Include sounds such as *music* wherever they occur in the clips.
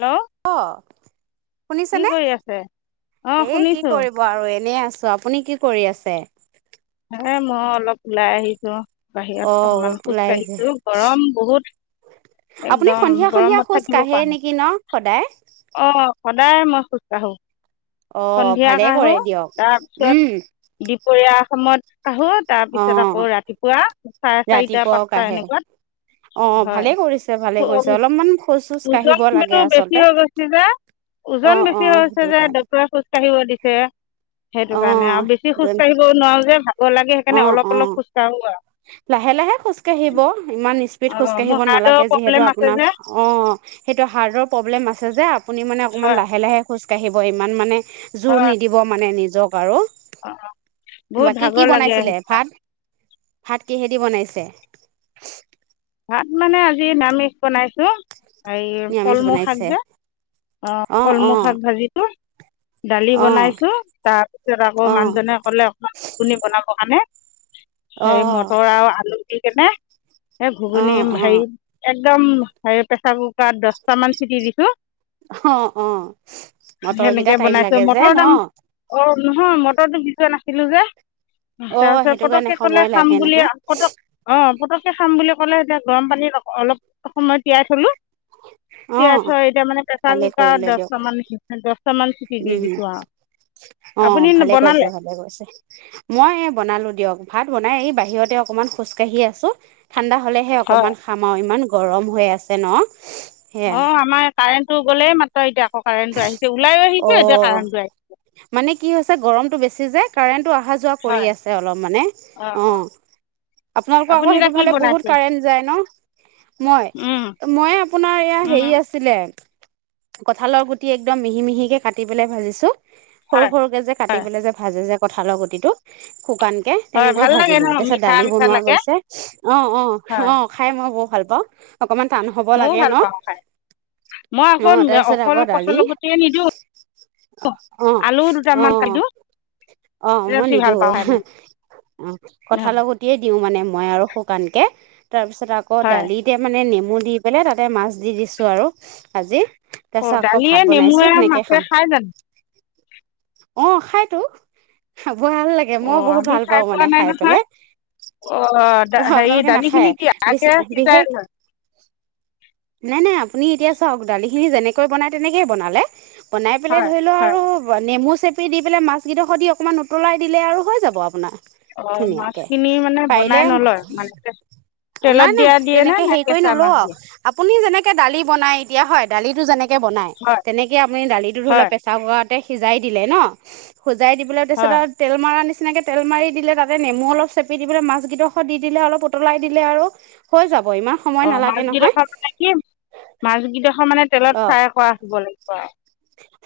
Hello অ শুনিছে কি নে কৰি আছে অঁ এ কি শুনিছোঁ কৰিব কব আৰু এনেই আছো আপুনি কি কৰি আছে হ মই অলপ ওলাই আহিছো অ বাহিৰত অকমান খোজ ওলাই আহিছে কাঢ়িছো গৰম বহুত আপুনি একদম সন্ধিয়া সন্ধিয়া গৰমত খোজ থাকিব কাঢ়ে পৰা নাই নেকি ন সদায় অ সদায় মই খোজ কাঢ়ো অ সন্ধিয়া ভালে কাঢ়ো কৰে দিয়ক তাৰপিছত উম দুপৰীয়া সময়ত কাঢ়ো তাৰ অ পিছত আকৌ ৰাতিপুৱা চাৰে চাৰিটা ৰাতিপুৱাও পাঁচটা কাঢ়ে এনেকুৱাত অ হয় ভালে কৰিছে ভালে কৰিছে অলপমান খোজ চোজ কাঢ়িব লাগে ওজনটো বেছি আচলতে হৈ গৈছে যে অ ওজন অ বেছি হৈছে সেইটো যে কাৰণে ডক্তৰে খো খোজ কাঢ়িব দিছে সেইটো অ কাৰণে আৰু বেছি সেইটো খোজ কাঢ়িব নোৱাৰো যে ভাগৰ লাগে অ সেইকাৰণে অলপ অ অলপ খোজ কাঢ়ো আৰু লাহে লাহে খোজ কাঢ়িব ইমান স্পীড অঁ মোৰ খোজকাঢ়িব হাৰ্টৰ নালাগে যিহেতু প্ৰব্লেম আছে যে আপোনাৰ অঁ সেইটো হাৰ্টৰ প্ৰব্লেম আছে যে আপুনি মানে অকণমান হয় লাহে লাহে খোজকাঢ়িব ইমান মানে জোৰ নিদিব মানে নিজক আৰু অ অ বহুত বাকী কি ভাগৰ লাগে সে বনাইছিলে ত ভাত ভাত কিহেদি বনাইছে ভাত মানে আজি নিৰামিষ বনাইছো এই নিৰামিষ কলমৌ শাক বনাইছে যে অ অ কলমৌ শাক ভাজিছো দালি অ বনাইছো তাৰপিছত আকৌ অ মান ধনিয়া লে অকণমান গুগুনি বনাব কাৰণে অ সেই মটৰ আৰু আলু দি কেনে এ অ অ ঘুগুনি হেৰি একদম হে প্ৰেচাৰ কুকাৰত দছটা মান চিটি দিছো অ অ মটৰকেইটা টাইম লাগে যে ন অ অ নহয় মটৰটো দিজোৱা নাছিলো যে অ তাৰ পিছত সেইটো কাৰণে পতককে কলে সময় খাম লাগে বুলি নহয় পটক অ পতককে খাম বুলি কলে এতিয়া গৰম পানীত অলপ সময় তিয়াই থলো অ তিয়াই থই এতিয়া মানে প্ৰেচাৰ ভালে কুকাৰ কৰিলে দিয়ক দহটা দহটামান দি দিছোঁ আৰু উম অ আপুনি ভালে বনালে কৰিছে ভালে কৰিছে। মই এ বনালো দিয়ক ভাত বনাই এই বাহিৰতে অকমান খোজ কাঢ়ি আছোঁ। ঠাণ্ডা হলেহে হয় অকনমান খাম আৰু ইমান গৰম হৈ আছে ন। সেয়াই অ আমাৰ কাৰেণ্টটো গ'লে এই মাত্ৰ এতিয়া আকৌ কাৰেণ্টটো আহিছে ওলাইয়ো অ আহিছো এতিয়া কাৰেণ্ট টো আহিছে। মানে কি হৈছে গৰমটো বেছি যে কাৰেণ্টো অহা যোৱা কৰি হয় আছে অলপ মানে অঁ অ আপোনালোকৰ আপুনি আকৌ এতিয়া সেইটোৰ কি ফালে বহুত বনাইছে কাৰেণ্ট যায় ন উম মই মই আপোনাৰ এইয়া উম হেৰি ছিলে কঠালৰ গুটি একদম মিহি মিহিকে কাটি পেলাই ভাজিছো। সৰু হয় সৰুকে যে কাটি পেলাই যে ভাজে যে কঠালৰ গুটিটো শুকান হয় তেনেকৈ ভাল লাগে ভাজিলো। ন তাৰপিছত মিঠা দালি মিঠা বনোৱা লাগে হৈছে অ' অ' হয় অ'। খাই মই বৰ ভাল পাওঁ। অকমান টান হ'ব ময়ও লাগে ভাল ন পাওঁ খাই, মই অ আকৌ তাৰপিছত অকল আকৌ দালি কঠালৰ গুটয়ে নিদিওঁ। অ আলুও অ দুটামান কাটো। অ' মই নিদিওঁ, মানে কঠালৰ গুটিয়ে দিওঁ মানে মই আৰু শুকানকে। তাৰপিছত আকৌ হয় দালিত এতিয়া মানে নেমু দি পেলাই তাতে মাছ দি দিছোঁ আৰু আজি। অ' তাৰপাছত দালিয়ে ভাত বনাইছো নেমুৱে সেনেকে মাছে খাম। খাই জানো অ' খাইতো, ভাল লাগে। মই অ' বহুত আমি ভাল পাওঁ পোৱা মানে নাই খাই নহয় পেলাই। অ' দা অহ, হেৰি আপোনালোকে দালিখিনি নাখায়? কি আগে বিশেষ সিজাই লয় নাই, নাই আপুনি এতিয়া চাওঁক দালিখিনি যেনেকৈ বনাই তেনেকে বনালে। বনাই পেলাই হয় ধৰি ল হয় আৰু নেমু চেপি দি পেলাই মাছ কেইডোখৰ দি অকমান উতলাই দিলে আৰু হৈ যাব আপোনাৰ। অ' ধুনীয়াকে মাছখিনি মানে বনাই পাৰিলে নলয়? মানে তেলত নাই নাই দিয়া দিয়ে নে? তেনেকে নে হেৰি কৰি কেঁচা নলওঁ মাছ আৰু দিয়ে? আপুনি যেনেকে দালি বনাই এতিয়া হয়, দালিটো যেনেকে বনাই হয় তেনেকে আপুনি দালিটো ধৰি হয় লওঁক প্ৰেচাৰ কুকাৰতে সিজাই দিলে ন, সিজাই দিবলৈ তাৰপিছত হয় আৰু তেল মৰা নিচিনাকে তেল মাৰি দিলে, তাতে নেমু অলপ চেপি দি পেলাই মাছ কেইডোখৰ দি দিলে অলপ উতলাই দিলে আৰু হৈ যাব। ইমান সময় অ' নালাগে নহয় মাছকেইডোখৰ মানে কি মাছ কেইডোখৰ মানে অ তেলত ফ্ৰাই কৰা হ'ব লাগিব।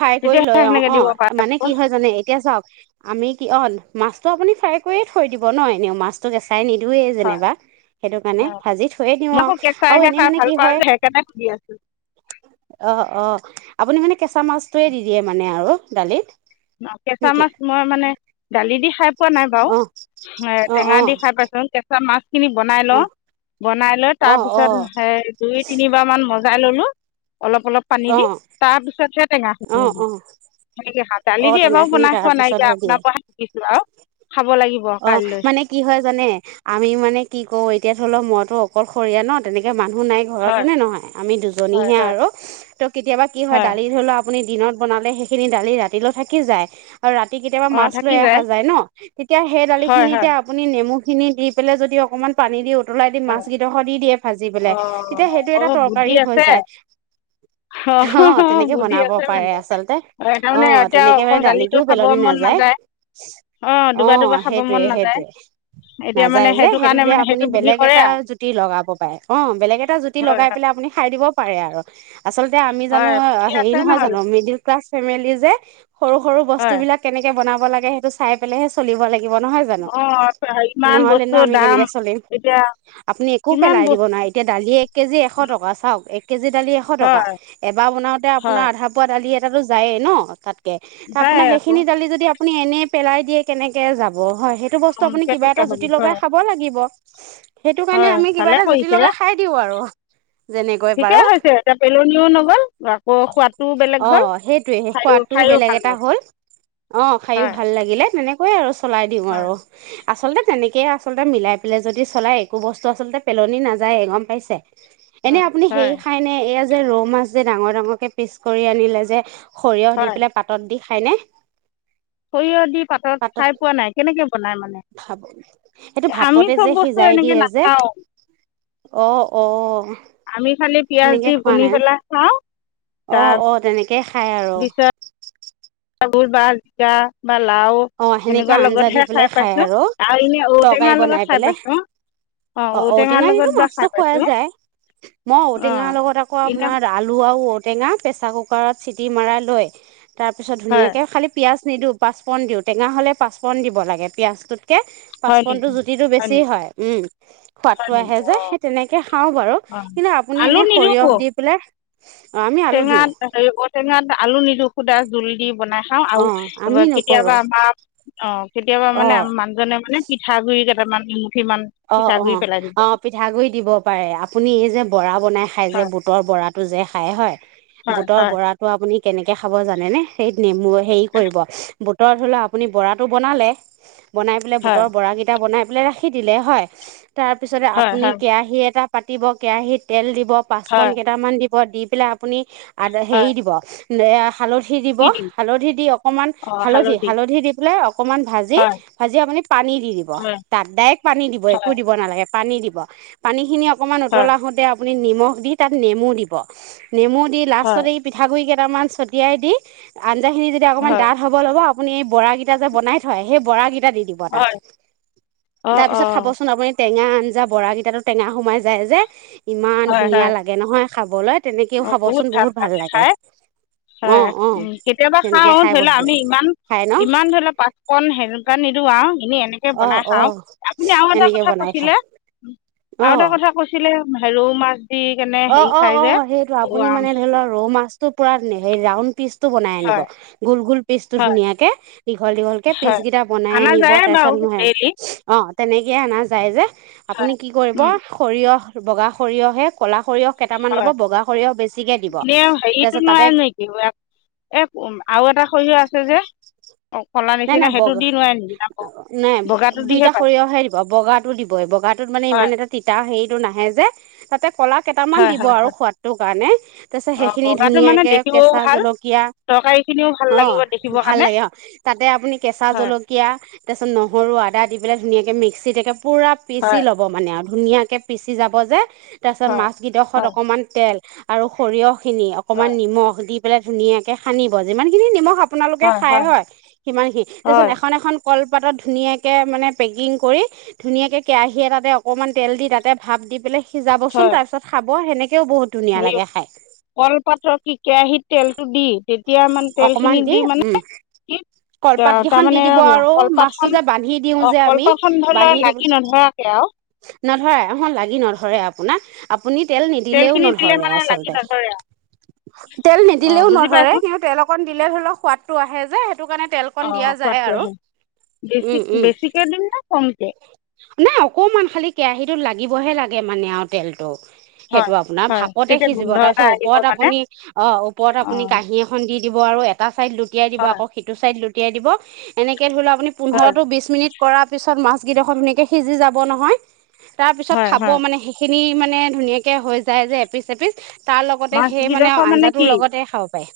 ফ্ৰাই কৰি তেতিয়াহে লৈ অ', সেনেকে দিব পৰা অ' যাব মানে কি হয় জানে, এতিয়া চাওঁক আমি কি অ', মাছটো আপুনি ফ্ৰাই কৰিয়ে থৈ দিব ন, এনেও মাছটো কেঁচাই নিদোৱেই হয় যেনিবা। সেইটো কাৰণে ভাজি থৈয়ে মই দিওঁ আকৌ আৰু, আৰু কেঁচাইহে এনে খাই মানে ভাল কি পাওঁ হয় যে সেইকাৰণে সুধি আছোঁ অ', অ' আপুনি মানে কেঁচা মাছটোয়ে দি দিয়ে মানে আৰু দালিত? কেঁচা নেকি মাছ মই মানে দালি দি খাই পোৱা নাই বাৰু। অ অ টেঙা অ দি খাই পাইছোঁ। মাছখিনি বনাই অ লওঁ, বনাই লৈ অ অ তাৰপিছত হেই দুই তিনিবাৰ মান মজাই ল'লো অলপ অলপ পানী অ দি, তাৰপিছতে টেঙা অ দি দিওঁ। অ দালি অ দি এবাৰো টেঙাখিনি বনাই খোৱা নাই। এতিয়া তাৰপিছতহে দিয়ে আপোনাৰ পৰা শিকিছো আৰু খাব লাগিব। অ' কাইলৈ মানে কি হয় জানে, আমি মানে কি কৰোঁ এতিয়া ধৰি লও'ক মইতো অকলশৰীয়া ন তেনেকৈ মানুহ নাই। ঘৰত হয় হয়নে নহয়? আমি হয় দুজনীহে হয় আৰু, ত' কেতিয়াবা কি হয় দালি ধৰি লওঁক আপুনি দিনত বনালে সেইখিনি দালি ৰাতিলৈ থাকি যায়। আৰু ৰাতি কেতিয়াবা অঁ মাছ থাকি লৈ অহা যায় ন, তেতিয়া সেই হয় হয় দালিখিনিতে আপুনি নেমুখিনি দি পেলাই যদি অকণমান পানী দি উতলাই দি মাছ হয় কেইডোখৰ দি দিয়ে ভাজি পেলাই, অঁ তেতিয়া সেইটো এটা অঁ বুদ্ধি তৰকাৰী হৈ আছে যায়। অঁ অ' তেনেকে বুদ্ধি বনাব আছে পাৰে মানে আচলতে অঁ, তাৰমানে অ', এতিয়া তেনেকে অকল মানে দালি দালিটো টো খাব পেলনি মন নাযায়। অঁ দুবাৰ অ', দুবাৰ খাব মন সেইটোয়ে নাযায় সেইটোয়ে, এতিয়া নাযায় মানে যে সেইটো কাৰণে দিয়ে মানে আপুনি বুদ্ধি বেলেগ এ কৰে টা আৰু জুতি লগাব পাৰে, অ' বেলেগ এটা জুতি হয় লগাই পেলাই আপুনি খাই দিব পাৰে আৰু। আচলতে আমি জানো হয় পুঠি হেৰি আছে নহয় নহ'লে জানো, মিডিল ক্লাছ ফেমিলি যে সৰু সৰু বস্তু হয় বিলাক কেনেকে বনাব লাগে সেইটো চাই পেলাইহে চলিব লাগিব নহয় জানো অঁ ইমান নহলে ন, বস্তুৰ আমি দাম কেনেকে চলিম এতিয়া আপুনি একো কিমান পেলাই দিব বস্তু নাই এতিয়া দালি এক কেজি এশ টকা চাওক এক কেজি দালি এশ টকা হয় এবাৰ বনাওঁতে আপোনাৰ হয় আধা পোৱা দালি এটাটো যায় ন, তাতকে তা যায় আপোনাৰ আকৌ সেইখিনি দালি যদি আপুনি এনে পেলাই দিয়ে কেনেকে যাব হয় সেই সেইটো বস্তু আপুনি কিবা কেনেকৈ এটা হ'ব জুতি লগাই হয় খাব লাগিব সেইটো কাৰণে হয় আমি কিবা ভালে এটা জুতি কৰিছে লগাই খাই দিওঁ আৰু। যেনেকৈ ঠিকে পাৰো হৈছে এতিয়া পেলনিও নগল আকৌ সোৱাদটোও বেলেগ হ'ল *unintelligible* টো বেলেগ এটা লাগে হ'ল অ, খাইও হয় ভাল লাগিলে তেনেকৈয়ে আৰু চলাই দিওঁ হয় আৰু। আচলতে তেনেকেই আচলতে মিলাই পেলাই যদি চলাই একো বস্তু আচলতে পেলনি নাযায় গম পাইছে? এনে হয় আপুনি সেই হয় খাই নে এয়া যে ৰৌ মাছ যে ডাঙৰ-ডাঙৰকে পিচ কৰি আনিলে যে সৰিয়হ দি হয় পেলাই পাতত দি খাইনে? সৰিয়হ দি পাতত খাই পোৱা নাই কেনেকে বনাই মানে ভাপ সেইটো আমি ভাপতে যে চব বস্তু সিজাই দিয়ে এনেকে না যে খাওঁ। অ', অ', আমি খালি পিয়াজ সেনেকে দি খোৱা বুনি নাই পেলাই খাওঁ অ *unintelligible* অ তেনেকে খায় আৰু। *unintelligible* বা জিকা বা লাও অ সেনেকে সেনেকুৱা আঞ্জা দি লগতহে খাই পেলাই পাইছো আৰু এনে তৰকাৰী ঔটেঙাৰ লগত বনাই খাই পেলাই পাইছো। অ, ঔটেঙাৰ ঔটেঙা দিলো লগত বা মাছটো খাই খোৱা পাইছো। যায় মই ঔটেঙাৰ লগত আকৌ আপোনাৰ আলু আৰু ঔ টেঙা প্ৰেছাৰ কুকাৰত চিটি মৰাই লৈ তাৰপিছত হয় ধুনীয়াকে খালী পিয়াজ নিদিওঁ পাঁচপূৰণ দিওঁ টেঙা হ'লে পাঁচপূৰণ দিব লাগে পিয়াজটোতকে হয় নেকি পাঁচপূৰনটোৰ জুতিটো বেছি নেকি হয় উম, সোৱাদটো হয় নেকি আহে যে অঁ সেই তেনেকে খাওঁ বাৰু অঁ কিন্তু আপুনি আলু এনে নিদিওঁ সৰিয়হ দি পেলাই অঁ আমি আলু দিওঁ টেঙাত এ হেৰী ঔ টেঙাত আলু নিদিওঁ সুধা জোল দি বনাই খাওঁ আৰু অঁ আমি *unintelligible* নকৰোঁ কেতিয়াবা আমাৰ অ, কেতিয়াবা মানে অঁ আম মানুহজনে মানে পিঠা গুৰি কেইটামান দুইমুঠিমান অ', অ', অ', পিঠাগুৰি দিব পাৰে আপুনি এই যে বৰা বনাই খাই যে হয় বুট বুটৰ বৰাটো যে খায় হয় হয় বুটৰ হয় বৰাটো আপুনি কেনেকে খাব জানেনে সেইত নেমু হেৰি কৰিব বুটৰ ধৰি লও আপুনি বৰাটো বনালে বনাই পেলাই হয় বুটৰ বৰাকেইটা বনাই পেলাই ৰাখি দিলে হয় তাৰপিছতে হয় আপুনি হয় কেৰাহী এটা পাতিব কেৰাহিত তেল দিব হয় পাঁচপূৰন কেইটামান দিব দি পেলাই আপুনি আদ হয় হেৰি দিব এইয়া হালধি দিব দি দিম হালধি অকণমান হালধি- হালধি দি পেলাই অকণমান ভাজি হয়, ভাজি আপুনি পানী দি দিব হয়, তাত ডাইৰেক্ট পানী দিব একো হয়, দিব নালাগে পানী দিব পানী খিনি অকমান হয়, উতলা হওতে আপ আপুনি নিমখ দি তাত নেমু দিব নেমু দি লাষ্টত হয়, এই পিঠাগুৰি কেইটামান ছটিয়াই দি আঞ্জাখিনি যেতিয়া অকণমান হয়, ডাঠ থ'ব ল'ব আপুনি এই বৰাকেইটা যে বনাই থয় সেই বৰাকেইটা দি দিব তাত। হয়। অ', তাৰপিছত অ', খাবচোন আপুনি টেঙা আঞ্জা বৰাকেইটাটো টেঙা সোমাই যায় যে ইমান হয়, ধুনীয়া হয়। লাগ গে নহয় খাবলৈ অ, বহুত ভাল লাগে খাই। অ হয় অ উম, কেতিয়াবা তেনেকে খাও খাই ধৰি বৰ লোৱা ভাল আমি লাগে খাই ন ইমান-ইমান ধৰি লোৱা পাত কন সেনেকুৱা নিদিও আৰু এনে-এনে *unintelligible* অ বনাই অ খাও আপুনি আৰু এটা এনেকে কথা বনাই খাই কৈছিলে - আৰু অ এটা কথা কৈছ ছিলে হে ৰৌ মাছ *unintelligible* কেনে হেৰি অ', অ', খাই যে অ', সেইটো আপুনি ওৱা মানে ধৰি লওঁক ৰৌ মাছটো পুৰা ৰাউন পিচটো বনাই আনিব। হয়, গোল গোল পিচটো হয়, ধুনীয়াকে। দীঘল দীঘলকে পিচ হয়। কিটা বনাই আনা আনিব যায় বাৰু তাৰপিছত মই ডেইলি অ', তেনেকেয়ে আনা যায় যে, হয়, আপুনি কি কৰিব উম, সৰিয়হ বগা সৰিয়হে ক'লা সৰিয়হ কেইটামান ল'ব হয়। বগা সৰিয়হ বেছিকে দিব তাৰপিছত তাতে এ আৰু এটা সৰিয়হ আছে যে অঁ ক'লা নাই, নিচিনা নাই সেইটো বগা দি নোৱাৰে নেকি আকৌ নাই বগাটো দিহে দুইটা পায় সৰিয়হে দিব বগাটো দিব বগাত মানে ইমান হয় এটা তিতা হেৰিটো নাহে যে, তাতে ক'লাত কেইটামান হয় দিব হয় আৰু সোৱাদটোৰ কাৰণে তাৰপিছত অঁ সেইখিনি বগাটো মানে ধুনীয়াকে দেখিবও কেঁচা ভাল জলকীয়া। তৰকাৰীখিনিও ভাল লাগিব অ', দেখিবৰ ভাল কাৰণে লাগে অ'। তাতে, আপুনি কেঁচা হয় জলকীয়া তাৰপিছত নহৰু আদা দি পেলাই ধুনীয়াকে মিক্সিত একে পুৰা পিচি হয় ল'ব মানে আৰু ধুনীয়াকে পিচি যাব যে, তাৰপিছত হয় মাছ কিডখত হয় অকমান তেল আৰু সৰিয়হখিনি অকমান হয় নিমখ দি পেলাই ধুনীয়াকে সানিব যিমানখিনি নিমখ আপ আপোনালোকে খাই হয়, সিমানখি তাৰপিছত হয় এখন এখন কলপাতত ধুনীয়াকে মানে পেকিং কৰি ধুনীয়াকে কেৰাহী এটাতে অকমান তেল দি তাতে ভাপ দি পেলে সিজাব চোন তাৰপিছত খাব সেনেকেও বহুত ধুনীয়া হেয়ি লাগে খাই কলপাতত কি কেৰাহীত তেলটো দি তেতিয়া মানে অকণমান তেলখিনি দি উম মানে কলপাত কেইখন দি তাৰমানে দিব আৰু মাছটো কলপাতখন যে বান্ধি দিওঁ অ', যে আমি কলপাতখন ধৰি ল' বান্ধি দি লাগি নধৰাকে আও নধৰে অ', লাগি নধৰে আপোনাৰ। আপুনি তেল নিদিলেও তেলখিনি দিলে নধৰে মানে লাগি আচলতে, নধৰে আৰু তেল অঁ নিদিলেও বুজি নধ পাইছোঁ তেল অকণ দিলে ধৰি ল, সোৱাদটো আহে যে, সেইটোকাৰণে তেল অ', সোৱাটো আহে উম উম বেছিক-বেছিকে দিমনে কমকে? নাই অকমান খালী কেৰাহীটো লাগিবহে লাগে মানে আৰু তেলটো। সেইটো হয়, আপোনাৰ হয়। ভাপতে তেতিয়া সিজিব গোন্ধ এটা তাৰপিছত আহিব ওপৰত মানে আপুনি অ', ওপৰত আপু অ', এখন দি দিব আৰু এটা ছাইড লুটিয়াই দিব হয়, আকৌ সিটো ছাইড লুটিয়াই দিব এনেকে ধৰি ল' আপুনি হয়, পোন্ধৰটো বিচ মিনিট কৰা পিছত মাছ কিডখৰ ধুনীয়াকে সিজি যাব নহয়। তাৰপিছত হয়, খাব হয়। মানে সেইখিনি মানে ধুনীয়াকে হৈ যায় যে, এপিচ এপিচ তাৰলগতে সেই মানে মাছকেইডোখৰ আঞ্জাটোৰ কি লগতে খাব পাৰে।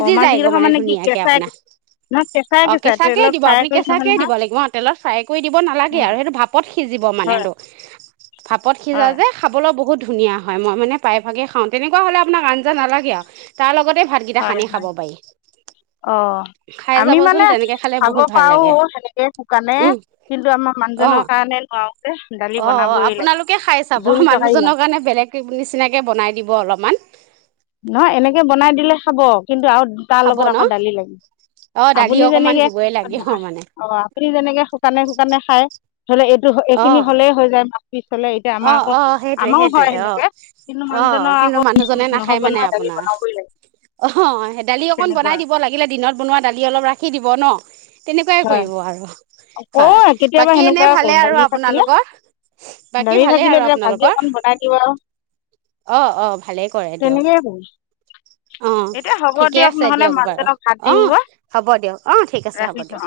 অ', যায়গৈ মাছকেইডোখৰ মানে কি ধুনীয়াকে কেঁচাই আপোনা। নহয় কেঁচাই অ', কেঁচাই কেঁচাকেই তেলত দিব ফ্ৰাই আপুনি কৰি নহয় কেঁচাকেই নহয় দিব লাগিব অ', তেলত ফ্ৰাই কৰি দিব নালাগে অ', আৰু সেইটো ভাপ ভাপত সিজিব মানে হয়, সেইটো ভাপত সিজা হয়, যে খাবলৈ বহুত ধুনীয়া হয়, মই মানে প্ৰায়ভাগে খাওঁ তেনেকুৱা হ'লে আপোনাক আঞ্জা নালাগে আৰু তাৰলগতে ভাতকিটা হয়, সানি হয়। খাব পাৰি। অ'। খাই আমি যাবচোন মানে তেনেকে খালে খাব বহুত ভাল লাগে পাৰোঁ সেনেকে শুকানে উম কিন্তু আমাৰ অ মানুহজনৰ কাৰণে নোৱাৰোঁ। অ', অ', আপোনালোকে খায় চাব জোল তৰকাৰী মানুহজনৰ লাগে কাৰণে বেলেগ নিচিনাকে বনাই দিব অলপমান। নহয় এনেকে বনাই দিলে খাব কিন্তু আৰু খাব তাৰলগত ন আকৌ দালি লাগিব অ দালি আপুনি অকমান যেনেকে দিবই লাগে অ মানে অ'। আপুনি যেনেকে শুকানে শুকানে খাই ধৰি ল' এইটো অ এইখিনি হ'লেই হৈ যায় পিছ হ'লে এতিয়া অ আমাৰ আকৌ অ সেইটোৱে আমাও সেইটোৱে হয়, সেনেকে কিন্তু মানুহজনৰ আকৌ জনে নাখায় নহ'ব মানে নহয় দালি আপোনাৰ বনাবই লাগে অ', দালি অকন বনাই তেনেকুৱা দিব লাগি থাকিলে দিনত বনোৱা দালি অলপ ৰাখি দিব ন। তেনেকুৱাই হয় কৰিব আৰু হয় কৰোঁ কেতিয়াবা বাকী এনে সেনেকুৱা ভালে কৰোঁ আৰু দালি থাকিলে আপোনালোকৰ। বাকী দালি ভালেই থাকিলে আৰু তেতিয়া ভাজি অকণ আপোনালোকৰ বনাই দিওঁ আৰু অ অ ভালেই কৰে দিয়ক। তেনেকেই অ এতিয়া হ'ব ঠিকে দিয়ক আছে নহ'লে বাৰু মানুজনক ভাত অ দিওঁ হ'ব দিয়ক অঁ ঠিক আছে হ'ব দিয়ক।